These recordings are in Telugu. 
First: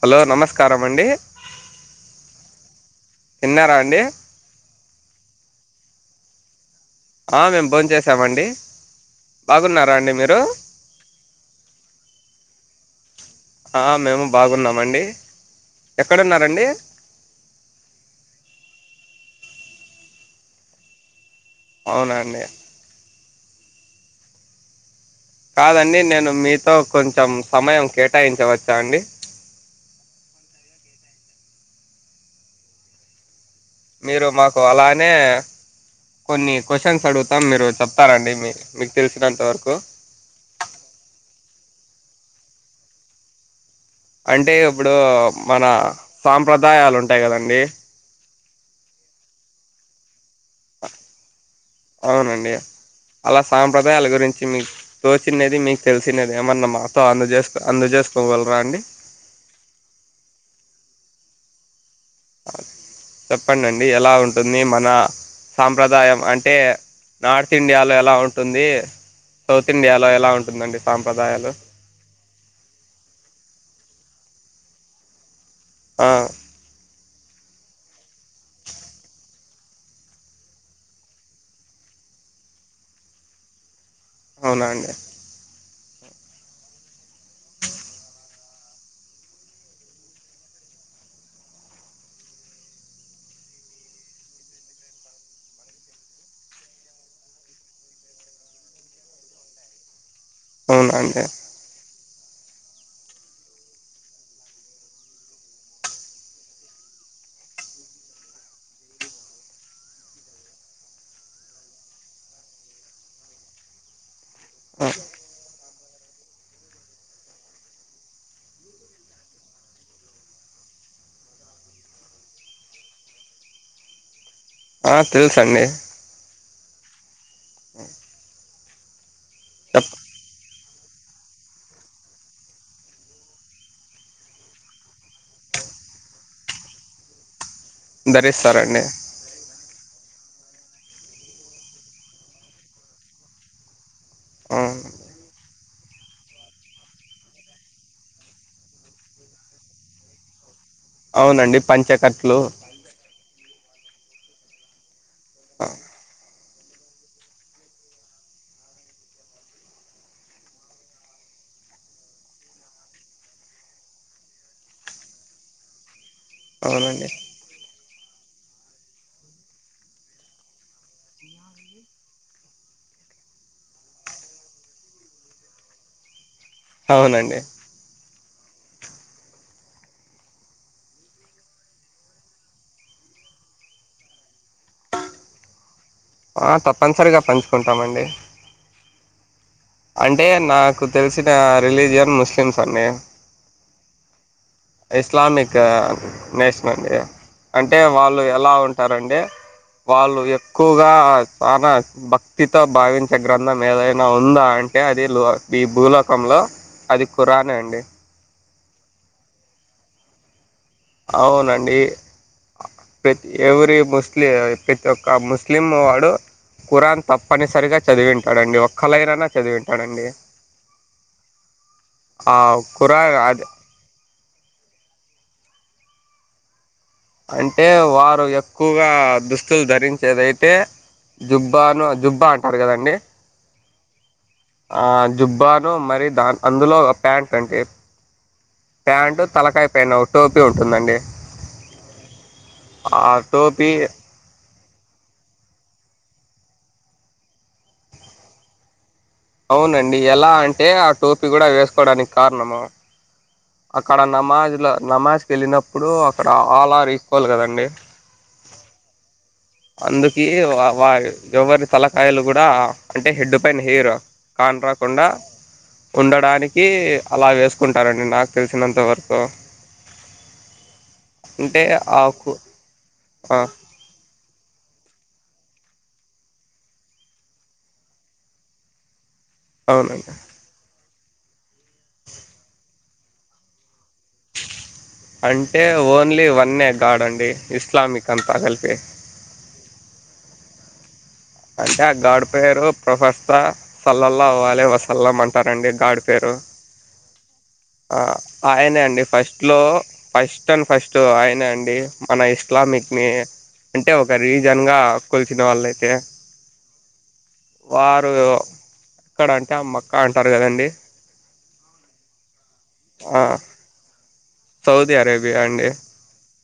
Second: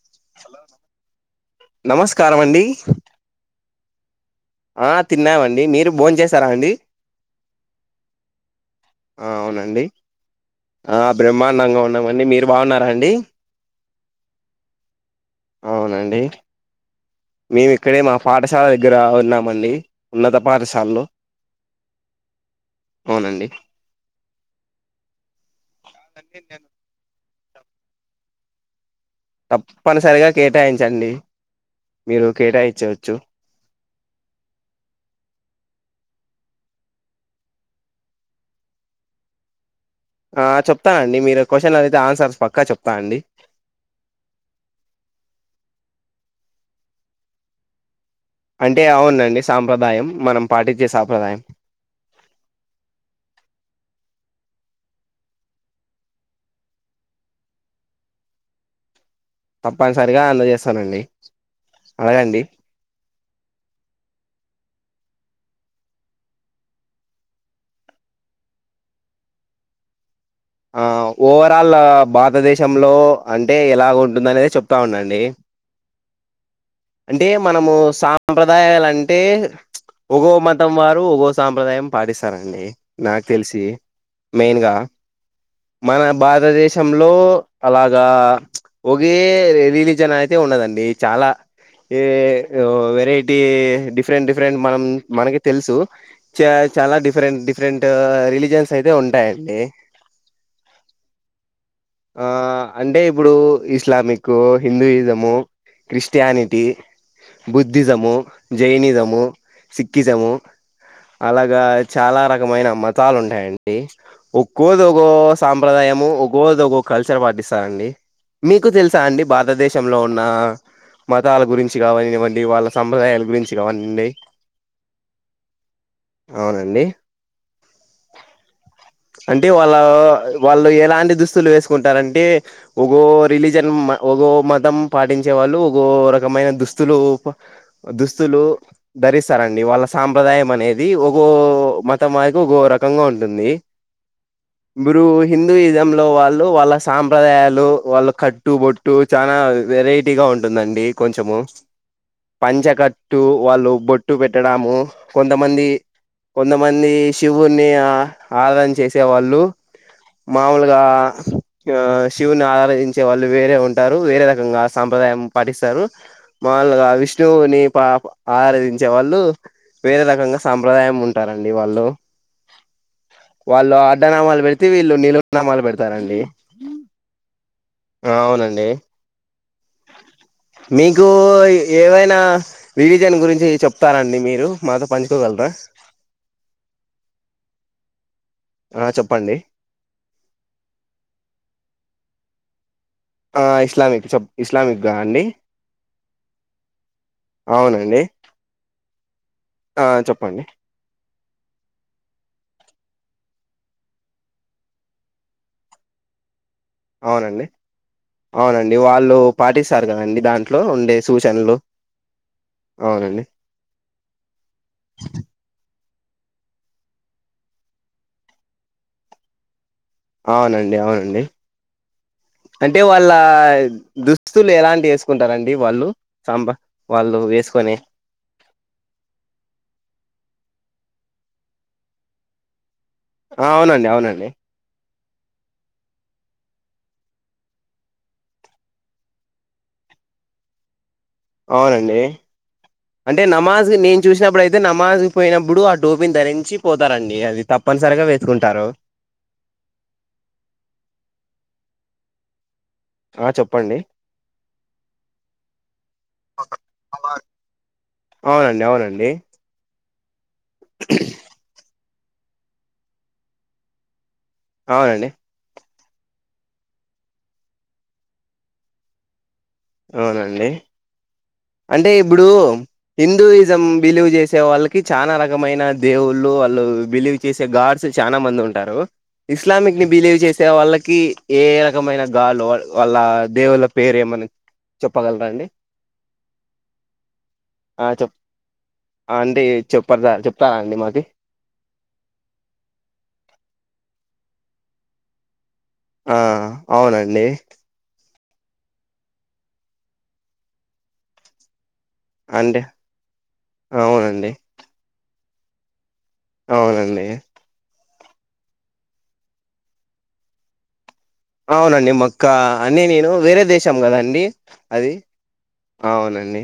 హలో నమస్కారం అండి నమస్కారం అండి తిన్నారా అండే ఆ తిన్నామండి మీరు భోన్ చేసారా అండి ఆ మేము భోన్ చేసామండి ఆ అవునండి బాగున్నారా అండి మీరు ఆ బ్రహ్మాండంగా ఉన్నామండి మీరు బాగున్నారా అండి ఆ మేము బాగున్నామండి అవునండి ఎక్కడున్నరండి మేము ఇక్కడే మా పాఠశాల దగ్గర ఉన్నామండి ఉన్నత పాఠశాలలో అవునా అండి అవునండి కాదండి నేను మీతో కొంచెం సమయం కేటాయించవచ్చా అండి తప్పనిసరిగా కేటాయించండి మీరు కేటాయిచ్చవచ్చు మీరు మాకు అలానే కొన్ని క్వశ్చన్స్ అడుగుతాం మీరు చెప్తారండి మీ మీకు తెలిసినంత వరకు ఆ చెప్తానండి మీరు క్వశ్చన్ అడిగితే ఆన్సర్స్ పక్కా చెప్తా అండి అంటే ఇప్పుడు మన సాంప్రదాయాలు ఉంటాయి కదండి అంటే అవునండి సాంప్రదాయం మనం పాటించే సాంప్రదాయం అవునండి అలా సాంప్ర హృదయాల గురించి మీకు తోచిండేది మీకు తెలిసినది ఏమన్నా మాతో అందజేసుకో అందజేసుకోగలరా అండి తప్పనిసరిగా అందజేస్తానండి అడగండి చెప్పండండి ఎలా ఉంటుంది మా నా సాంప్రదాయం అంటే నార్త్ ఇండియాలో ఎలా ఉంటుంది సౌత్ ఇండియాలో ఎలా ఉం ఆ ఓవరాల్ భాతదేశంలో అంటే ఎలాగ ఉంటుందనేది చెప్ వస్తా ఉండండి ఆ అంటే మనము సాంప్రదాయాలు అంటే ఒగో మతం వారు ఒగో సాంప్రదాయం పాటిస్తారంండి నాకు తెలిసి అవునా మెయిన్గా అండి మన భారతదేశంలో అలాగా ఒకే రిలీజన్ అయితే ఉండదండి చాలా ఈ వెరైటీ డిఫరెంట్ డిఫరెంట్ మనం మనకి తెలుసు చ చాలా డిఫరెంట్ డిఫరెంట్ రిలీజన్స్ అయితే ఉంటాయండి అవునా అండి ఆ అంటే ఇప్పుడు ఇస్లామిక్ హిందూయిజము క్రిస్టియానిటీ బుద్ధిజము జైనిజము సిక్కిిజము అలాగా చాలా రకమైన మతాలు ఉంటాయండి ఒక్కుకో ఆ దోగో సప్రదాము ఉగోద కల్చర్ పాటిస్తా అండి మీకు తెలుసా అండి భారతదేశంలో ఉన్న మతాల గురించి కావనివ్వండి వాళ్ళ సంప్రదాయాల గురించి కావనిండి ఆ తెలుస అండి అవునండి ఆ అంటే వాళ్ళ వాళ్ళు లా దుస్తులు వేసు కుంటారంటే ఒగో రిలీజన్ మతం పాటించే వాళ్ళు ఒో రకమైన దుస్తులు దుస్తులు ధరిస్తారండి ధరిస్తారండి వాళ్ళ సాంప్రదాయం అనేది ఒకో మతం మాదికి ఒకో రకంగా ఉంటుంది అవును. ఇప్పురు హిందూయిజం వాల వాళ్ళ సాంప్రదాయాలు వాళ్ళ కట్టు బొట్టు చానా వెరైటీ గా ఉంట ఉంటుందండి కొంచెము అవునండి పంచకట్లు పంచకట్టు వాళ్ళు బొట్టు పెట్టడము కొంతమంది కొంతమంది శివుని ఆ ఆరాన చేసేవాళ్ళు మాముూలుగా ఆ శివుని ఆరాధించే వాళ్ళు వేరే ఉంటారు వేరే రకంగా సాంప్రదాయం పాటిస్తారు మాములుగా అవునండి విష్ణువు నీ పా ఆరాధించే వాళ్ళు వేరే రకంగా సంప్రదాయం ఉంటారండి వాళ్ళు వాళ్ళు అడ్డనామాలు పెడితే వీళ్ళు నిలునామాలు పెడతారండి అ అవునండి అవునండి మీకు ఏవైనా వివిజన్ గురించి చెప్తారండి మీరు మాతో పంచుకోగలరా ఆ తప్పనిసరిగా పంచుకుంటామండి ఆ చెప్పండి అంటే నాకు తెలిసిన రిలీజియన్ ముస్లిమ్స్ అండి ఆ ఇస్లామక్ సబ్ ఇస్లామిక్ నేషన్ అండి అంటే అవునండి వాళ్ళు ఎలా ఉంటారంటె ఆ వాళ్ళు చెప్పండి ఎక్కువగా మన భక్తితో భావించే గ్రంథం ఏదైనా ఉందా అంటే అది లో ఈ భూలోకంలో అది అవునండి కురాన్ అండి అవునండి వాళ్ళు పాటిస్తారు కదండి దాన్ని అవునండితి అవునండి ఎవ్రీ ముస్లిం ప్రతి ఒక్క ముస్లిం వాడు కుఖరాన్ తప్పనిసరిగా చదివింటాడుడి ఒక్కలైనానా చదివింటాడు అవునండి అవునండి ఆ అంటే వాళ్ళ ఖురాన్ అది దుస్తులు ఎలాంటి వ కుంటారంండి వాళ్ళు సాంబార్ అంటే వారు ఎక్కువగా దుస్తులు ధరించేదియితే జుబ్బాను జుబ్బా అంటారు కదండి ఆ అవునండి అవునండి ఆ జుబ్బాను మరి దా అందులో ఒక ప్యాంటట్ అంటే ప్యాంటు తలకాయిపోయిన ఒక టోపీ ఉంటుందండి అవునండి ఆ అంటే టోపీ నమాజ్ నేను చూసినప్పుడుయి అయితే నమాజపోయినప్పుడు ఆ టడోపిని ధరించి పోతారంండి అది తప్పనిసరిగా వేసుకుంటారు అవునండి ఎలా అంటే ఆ టోపీ కూడా వేసుకోవడానికి కారణం ఆ చెప్పండి అక్కడ నమాజ్ల నమాజ్కి వెళ్ళినప్పుడు అక్కడ ఆల్ ఆర్ ఈకువల్ కదండి అవునండి అవునండి అందు ఏ వ వ ఎవర్ని తాలక్ యలు కూడా అంటే హెడ్ పైన హెయిర్ కాండ్రాకొండ అవునండి ఉండడానికి అలా వేసుకుంటారంండి నాకు తెలిసినంత వరకు అవునండి అంటే ఇప్పుడు హిందూయిజం బిలీవ్ చేసే వాళ్ళ కి చాలా రకమైన దేవుళ్ళు వాళ్ళు బిలీవ్ చేసే గాడ్స్ చాలా మంది ఉంటారు ఇస్లామిక్ ని అవునండి బిలీవ్ చేసే వాళ్ళక్ కి ఏ రకమైన గాలు వాళ్ళ వల్ల దేవుళ్ల పేరు ఏమన్నా చెప్పగలరా అండి అంటే ఓన్లీ వన్నె గాడ్ అండి ఆ ఇస్లామిక్ అంతా కలిపే పరదా చెప్తారాండి మాది అంటే ఆ గాడ్ పేరు ప్రొఫెస సల్లల్ల వావ్ వాలే వా స ల మన్ అవునండి గాడ్ పేరు లే ఆ ఆయనే అండి ఫస్ట్లో ఫస్ట్ అండ్ ఫస్ట్ ఆయనే అండి మన అంటే ఇస్లామిక్ని అంటే ఒక అవునండి రీజన్గా కొలిసిన వాళ్ళైతే అవునండి వారు ఎక్కడ అంటే అమ్మక్క అంటారు కదండి అవునండి మక్ కా అన్నీ నేను ఆ, వేరే దేశం కదండి అది సౌదీ అరేబియా అండి అవునండి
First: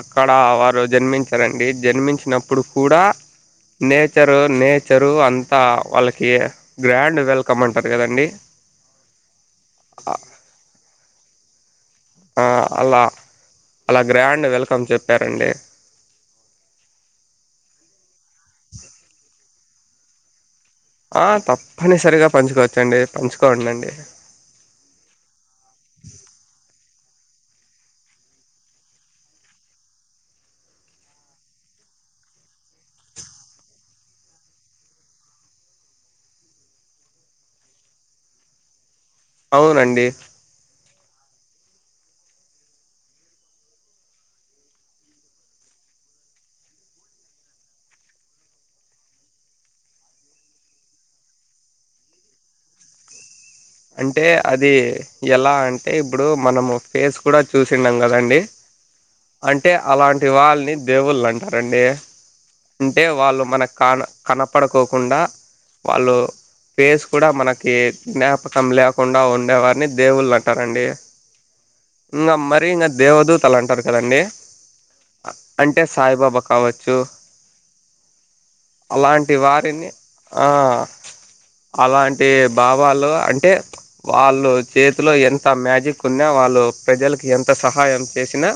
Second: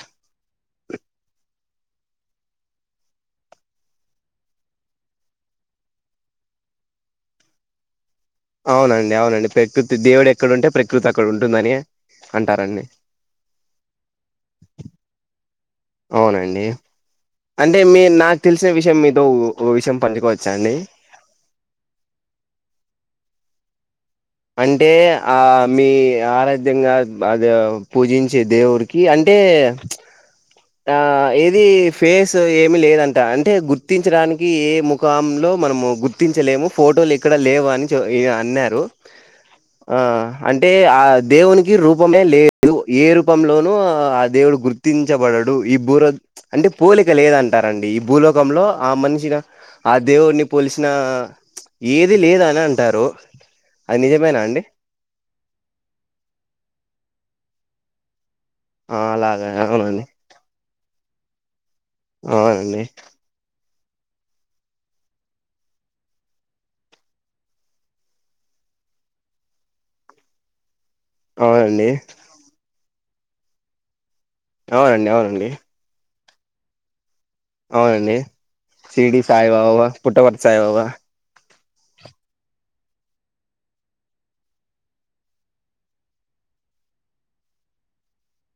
అక్కడ వారు జన్మించారండి జన్మించినప్పుడు కూడా నేచరు నేచరు అంతా వాళ్ళకి గ్రాండ్ వెల్కమ్ అంటారు కదండి అవునండి అవునండి ప్రకృతి దేవుడు ఎక్కడుంటే ప్రకృతి అక్కడ ఉంటుందని ఆ అంటారండి అలా అలా గ్రాండ్ వెల్కమ్ చెప్పారండి ఇ నా తెలిసిన విషయం మీతో పోవిశం పంజుకో ఆ తప్పన్నీసరిగా పంచుకోవచ్చండి. పంచుకో ఉండండి. అంటే బాగా పూజించే దేవుడికి అంటే ఆ ఏది ఫేస్ ఏమి లేదంట అంటే గుర్తించడానికి ఏ ముఖాంలో మనము గుర్తించలేము ఫోటోలు ఇక్కడ లేవు అని చే ఎ అన్నారు ఆ అవునండి అంటే ఆ దేవుని ఈ రూపమే లేదు ఏ రూపంలోనూ ఆ దేవుడు గుర్తించబడడు. ఇప్పుడు ఈ భురాత్ అంటే పోలిక లేదంటారండి ఈ భూలోకంలో ఆ మనిషిగా అ దేవుని పోలిసిన ఆ ఏది లేదనే అంటారు. అది అంటే నిజమేనా అండి అధీ ఎలా అంటే ఇప్పుడు మనము ఫేస్ కూడా చుసిండం కదండి. ఆ అలాగా అంటే అవునండి అలాంటి వాళ్ళని అండి అవునండి అంటే వాళ్ళు మనకి కాన కనపడుకోకుండా వాళ్ళు ఫేస్ కూడా మనకి జ్ఞాపక లేకుండా ఉండేవారిని దేవుళ్ళు అంటారండి. అవునండి ఇంద మరీ నన్ దేవదూతలు అంటారు కదండి అవునండి అవునండి అంటే సాయిబాబా కావచ్చు అవునండి షిరిడీ అలాంటి సాయి బాబా వారిని పుట్టపర్తి ఆ సాయి బాబా అలాంటి బాబాలు అంట్ అంటే వాళ్ళు చేతిలో ఎంత మ్యాజిక్ ఉన్నా వాళ్ళు ప్రజలకు ఎంత సహాయం చేసినా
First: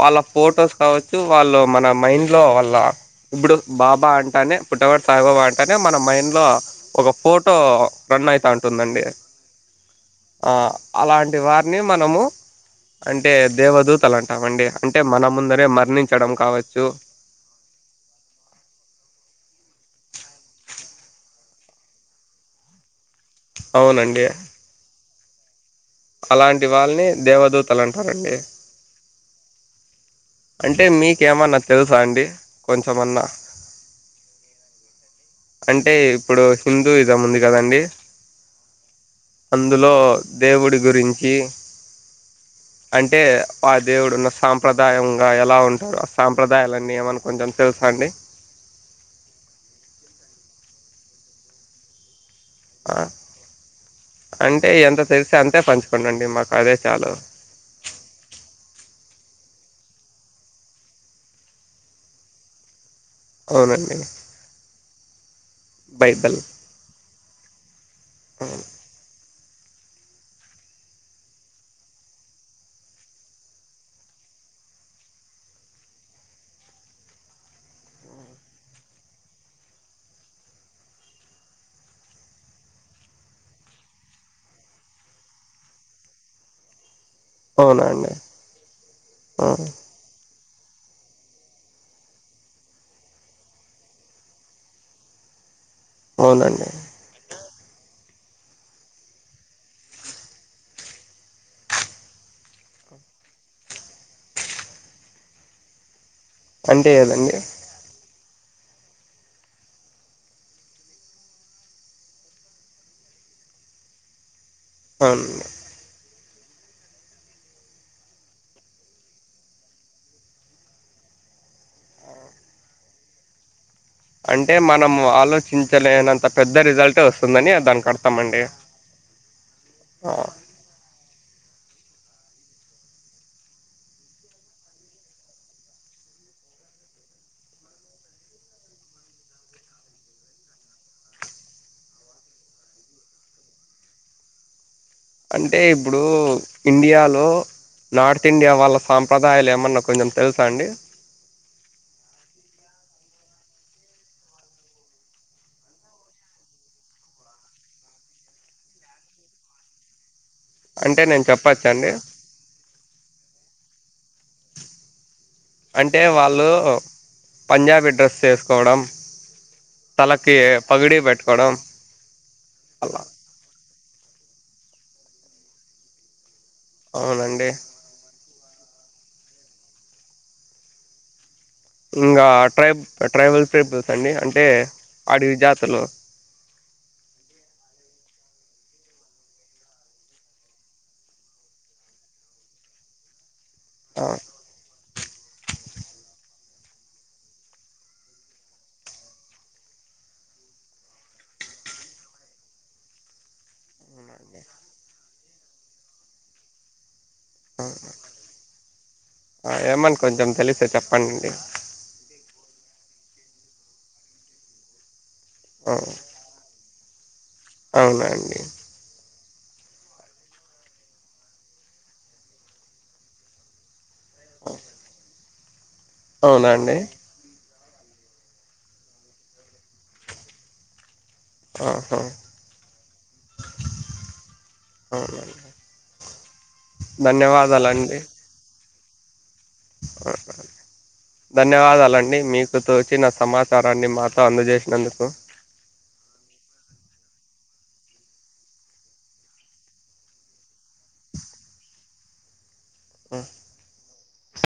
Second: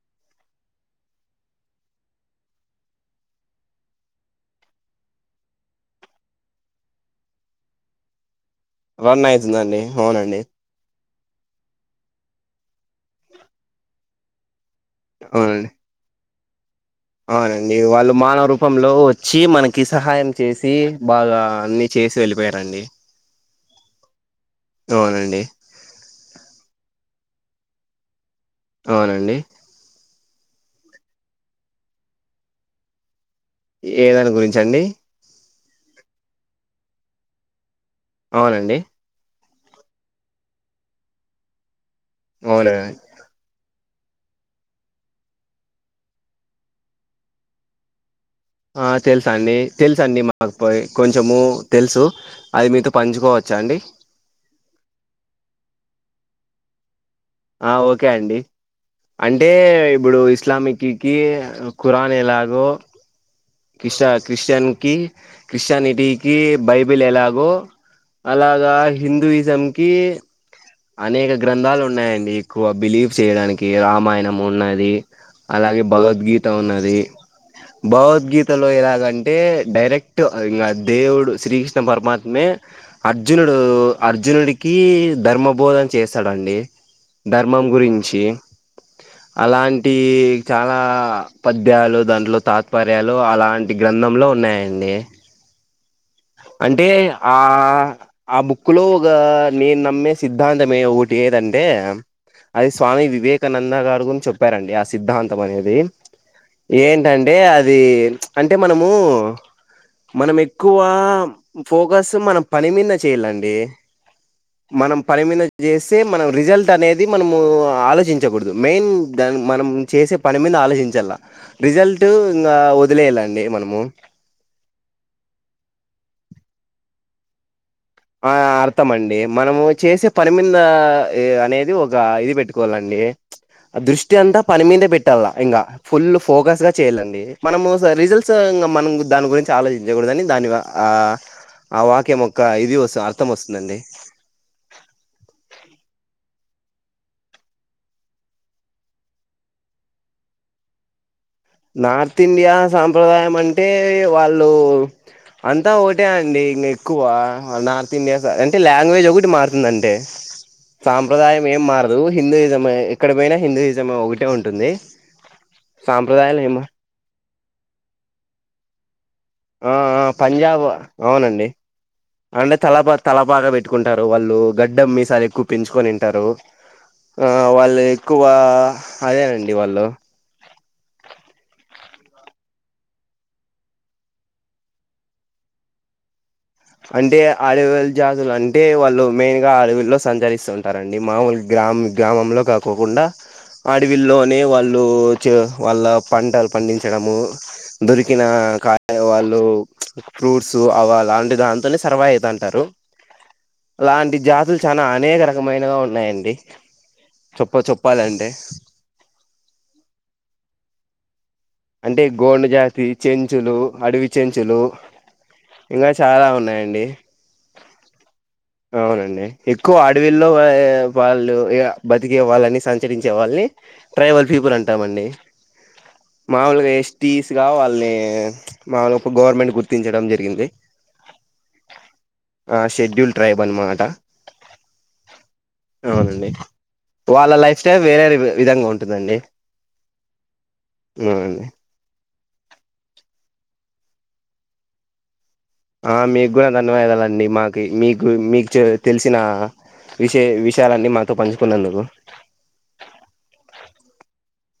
వాళ్ళ ఫొటోస్ కావచ్చు వాళ్ళు మన మైండ్లో వాళ్ళ ఇప్పుడు బాబా అంటానే పుట్టపర్తి సాయిబాబా అంటేనే మన మైండ్లో ఒక ఫోటో రన్ అయితా ఉంటుందండి రన్ అయితుందండి అవునండి ఆ అలాంటి వారిని మనము అంటే దేవదూతలు అంటామండి. అంటే మన ముందరే అవునండి మరణించడం కావచ్చు అవునండి వాళ్ళు మానవ రూపంలో వచ్చి మనకి సహాయం చేసి బాగా అన్ని చేసి వెళ్ళిపోయారండి. అవునండి అవునండి అలాంటి వాళ్ళని దేవదూతలు అంటారండి. అవునండి అంటే మీకేమన్నా తెలుసా అండి కొంచమన్నా ఏదాని గురించండి అంటే ఇప్పుడు హిందూ ఇసం ఉంది కదండి అవునండి అందులో దేవుడి గురించి అవునండి అంటే దేవుడు ఉన్న సాంప్రదాయం ఇంకా ఎలా ఉంటారు అ సాంప్రదాయాలన్నీ ఏమైనా కొంచెం తెలుసా అండి ఆ తెలుసా అండి తెలుసండి మాకు పోయి కొంచము తెలుసు అది మీతో ఆ పంచుకోవచ్చా అండి అంటే ఎంత తెలిసి అంతే పంచు అక్కడ నుండి మాకు అదే చాలు ఆ ఓకే అండి అంటే ఇప్పుడు ఇస్లామిక్కి ఖురానీలాగో అవునండి కిషా క్రిస్టెయిన్ కి క్రిస్టియానిటీకి బైబిల్ బైబిల్ ఎలాగో అలాగా హిందూయిజం క అనేక గ్రంథాలు ఉన్నాయంండి ఎక్కువ బిలీవ్ చేయడానికి రామాయణం ఉన్నది అలాగే భగవద్గీత ఉన్నది భగవద్గీత లో ఎలాగంటే డైరెక్ట్ ఇం దేవుడు శ్రీకృష్ణ పరమాత్మే అర్జునుడు అర్జునుడికి ధర్మబోధన చేస్తాడుండి ధర్మం అవునా అండి గురించి ఆ అలాంటి చాలా పద్యాలు దాంట్లో తాత్పర్యాలు అలాంటి గ్రంథంలో ఉన్నాయండి అవునండి అంటే ఆ ఆ బుక్ లో ఒక నేను నమ్మే సిద్ధాంతంఏ ఒకటి ఏదంటే అది స్వామి వివేకానంద గారు గురించి చెప్పారండి ఆ సిద్ధాంతం అనేది అంటే ఏంటండి ఏదండి అది అంటే మనము మనం ఎక్కువ ఫోకస్ మనం పని మీద చేయిలండి మనం పనిమీద అవునండి చేస్తే మనం రిజల్ట్ అనేది మనము ఆలోచించకూడదు మెయిన్ దాన్ని మనం చేసే పని మీద ఆలోచించాల రిజల్ట్ ఇంగా వదిలేయాలండి మనము అంటే మనం ఆలోచించలేనంత పెద్ద రిజల్టే వస్తుందని దానికి ఆ అర్థమండి. అర్థం అండి మనము చేసే ఆ పనిమింద ఏ అనేది ఒక ఇది పెట్టుకోవాలండి ఆ దృష్టి అంతా పని మీదే పెట్టాల ఇంకా ఫుల్ ఫోకస్ గా చెయ్యాలండి మనం రిజల్ట్స్ం మనం దాని గురించి ఆలోచించకూడదని దాని ఆ ఆ వాక్యంయోక్క ఇది వస్తు ఆర్థం వస్తుందండి అంటే ఇప్పుడు ఇండియాలో నార్త్ ఇండియా వాళ్ళ సాంప్రదాయాలు ఏమన్నా కొంచెం తెలుసా అండి నార్త్ ఇండియా సాంప్రదాయం అంటే వాళ్ళు అంతా ఒకటే అండి ఇంక ఎక్కువ నార్త్ ఇండియా అంటే లాంగ్వేజ్ ఒకటి మారుతుంది అంతే అంటే నేను సాంప్రదాయం ఏం చెప్పచ్చండి. మారదు హిందూయిజం ఎక్కడ పోయినా హిందూయిజం ఒకటే ఉంటుంది అంటే సాంప వాళ్ళు పంజాబీ డ్రెస్ వేసుకోవడం ఆ ఆ తలకి పంజాబ్ పగిడి అవునండి పెట్టుకోవడం అంటే తల పా అలా తల పాగా పెట్టుకుంటారు వాళ్ళు గడ్డం మీసాలు ఎక్కువ పెంచుకొనింటారు ఆ అవునండి. వాళ్ళు ఎక్ ఎక్కువ అదేనండి వాళ్ళు ఇంగా ట్రైబ్ ట్రైబల్ పీపుల్స్ అండి అంటే అడవి జాతులు అంటే అడవిల జాతులు అంటే వాళ్ళు మెయిన్ గా అడవిల్లో సంచరిస్తూ ఉంటారండి మామూలు గ్రామ గ్రామంలో కాకోకుండా ఆ అడవిల్లోనే వాళ్ళు చ వాళ్ళ పంటలు పండించడము దొరికిన కాయ వాళ్ళు ఫ్రూట్స్ అవ లాంటి దాంతోనే సర్వా అయితాంటారు అలాంటి జాతులు చాలా అనేక రకమైనగా ఉన్నాయండి. చొప్ప చెప్పాలంటే ఏమన్న కొంచెం తెలిసే చెప్ పన్నెండు అంటే గోండ జాతి చెంచులు అడవి చెంచులు ఆ ఇంగా చాలా ఉన్నాయండి అవునా అండి. అవునండి ఎక్కువ అడవిల్లో ఏ వాళ్ళు ఇగ బతికే వాళ్ళని సంచరించే వాల్ని ట్రైబల్ పీపుల్ అంటామండి అవునా మావలుగా అండి? ఎస్టీస్ గావాల్ లే మాదొక గవర్నమెంట్ గుర్తించడం జరిగింది. ఆహా! ఆ షెడ్యూల్ ట్రైబ్ అనమాట అవునండి. అవునండి వాళ్ళ లైఫ్ స్టైల్ ధన్యవాదాలండి. వేరే విధంగా ఉం దండి ఆ ధన్యవాదాలండి మీకు తోచిన సమాచ చారాన్ని మాతో అందజేసినందుకు ఆ మీకు కూడా ధన్యవాదాలండి మాకు మీకు మీకు తెలిసిన విషయ విషయాలన్నీ మాతో పంచుకున్నందుకు మ్మ్